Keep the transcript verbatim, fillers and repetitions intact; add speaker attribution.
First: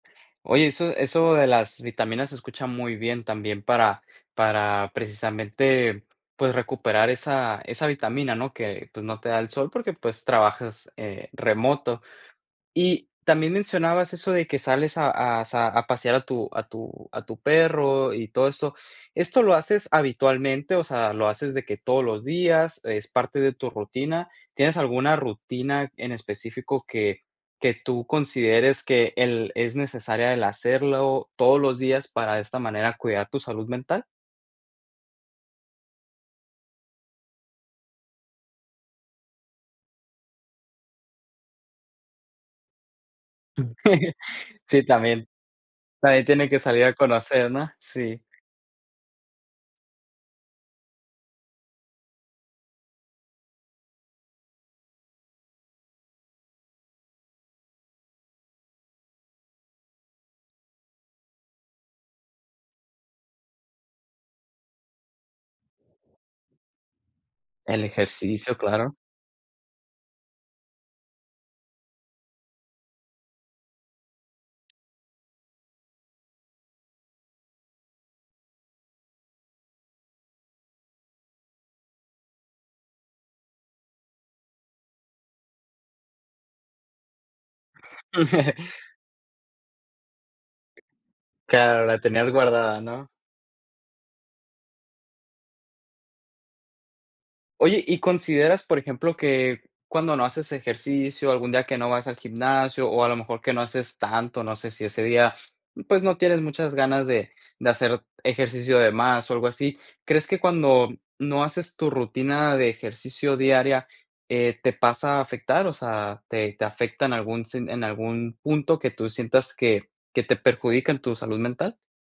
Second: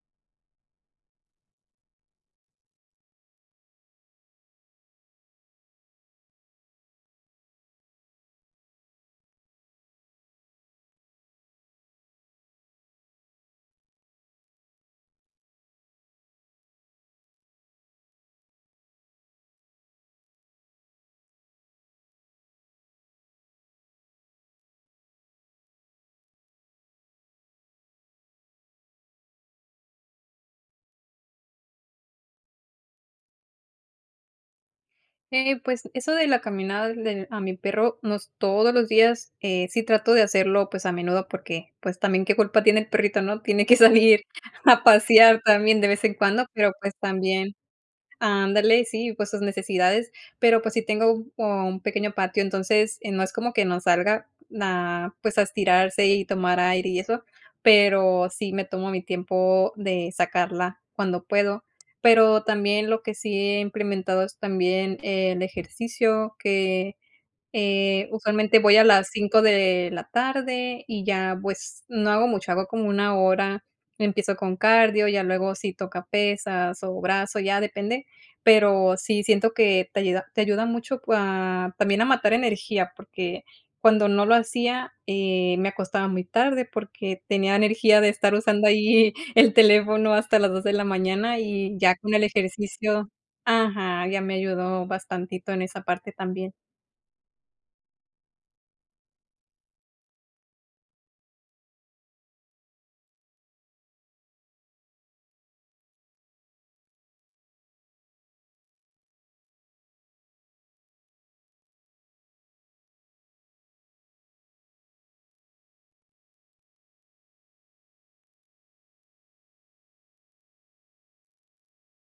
Speaker 1: Oye, eso eso de las vitaminas se escucha muy bien, también para para precisamente, pues, recuperar esa esa vitamina, ¿no?, que, pues, no te da el sol, porque pues, trabajas, eh, remoto. Y también, mencionabas eso de que sales a a sa a pasear a tu a tu a tu perro, y todo eso. ¿Esto lo haces habitualmente? O sea, ¿lo haces de que todos los días? ¿Es parte de tu rutina? ¿Tienes alguna rutina en específico, que que tú consideres que el es necesaria, el hacerlo todos los días, para, de esta manera, cuidar tu salud mental?
Speaker 2: Eh, pues, eso de la caminada del a mi perro, no es todos los días, eh, sí trato de hacerlo, pues, a menudo, porque, pues, también qué culpa tiene el perrito, ¿no? Tiene que salir, a
Speaker 1: Sí, también.
Speaker 2: pasear también, de vez en
Speaker 1: También
Speaker 2: cuando,
Speaker 1: tiene que
Speaker 2: pero,
Speaker 1: salir
Speaker 2: pues,
Speaker 1: a conocer,
Speaker 2: también
Speaker 1: ¿no? Sí.
Speaker 2: Ándale, sí, pues, sus necesidades. Pero, pues sí tengo como un pequeño patio, entonces, eh, no es como que no salga, ah, pues, a estirarse y tomar aire y eso, pero sí me tomo mi tiempo de sacarla cuando puedo. Pero también lo que sí he implementado es también el ejercicio, que,
Speaker 1: El
Speaker 2: eh,
Speaker 1: ejercicio,
Speaker 2: usualmente voy a
Speaker 1: claro.
Speaker 2: las cinco de la tarde, y ya pues, no hago mucho. Hago como una hora, empiezo con cardio, ya luego si toca pesas, o brazo, ya depende, pero, sí siento que te ayuda te ayuda mucho cua también a matar energía, porque, cuando no lo hacía, eh, me acostaba muy tarde, porque, tenía energía de estar usando ahí el teléfono, hasta las dos de la mañana, y
Speaker 1: Claro,
Speaker 2: ya
Speaker 1: la
Speaker 2: con el
Speaker 1: tenías guardada, ¿no?
Speaker 2: ejercicio Ajá, ya me ayudó bastantito, en esa parte también.
Speaker 1: Oye, y consideras, por ejemplo, que cuando no haces ejercicio, algún día que no vas al gimnasio, o a lo mejor, que no haces tanto, no sé, si ese día, pues, no tienes muchas ganas de de hacer ejercicio de más, o algo así, ¿crees que cuando no haces tu rutina de ejercicio diaria, eh, te pasa a afectar? O sea, ¿te te afecta en algún sen en algún punto que tú sientas que que te perjudica en tu salud mental?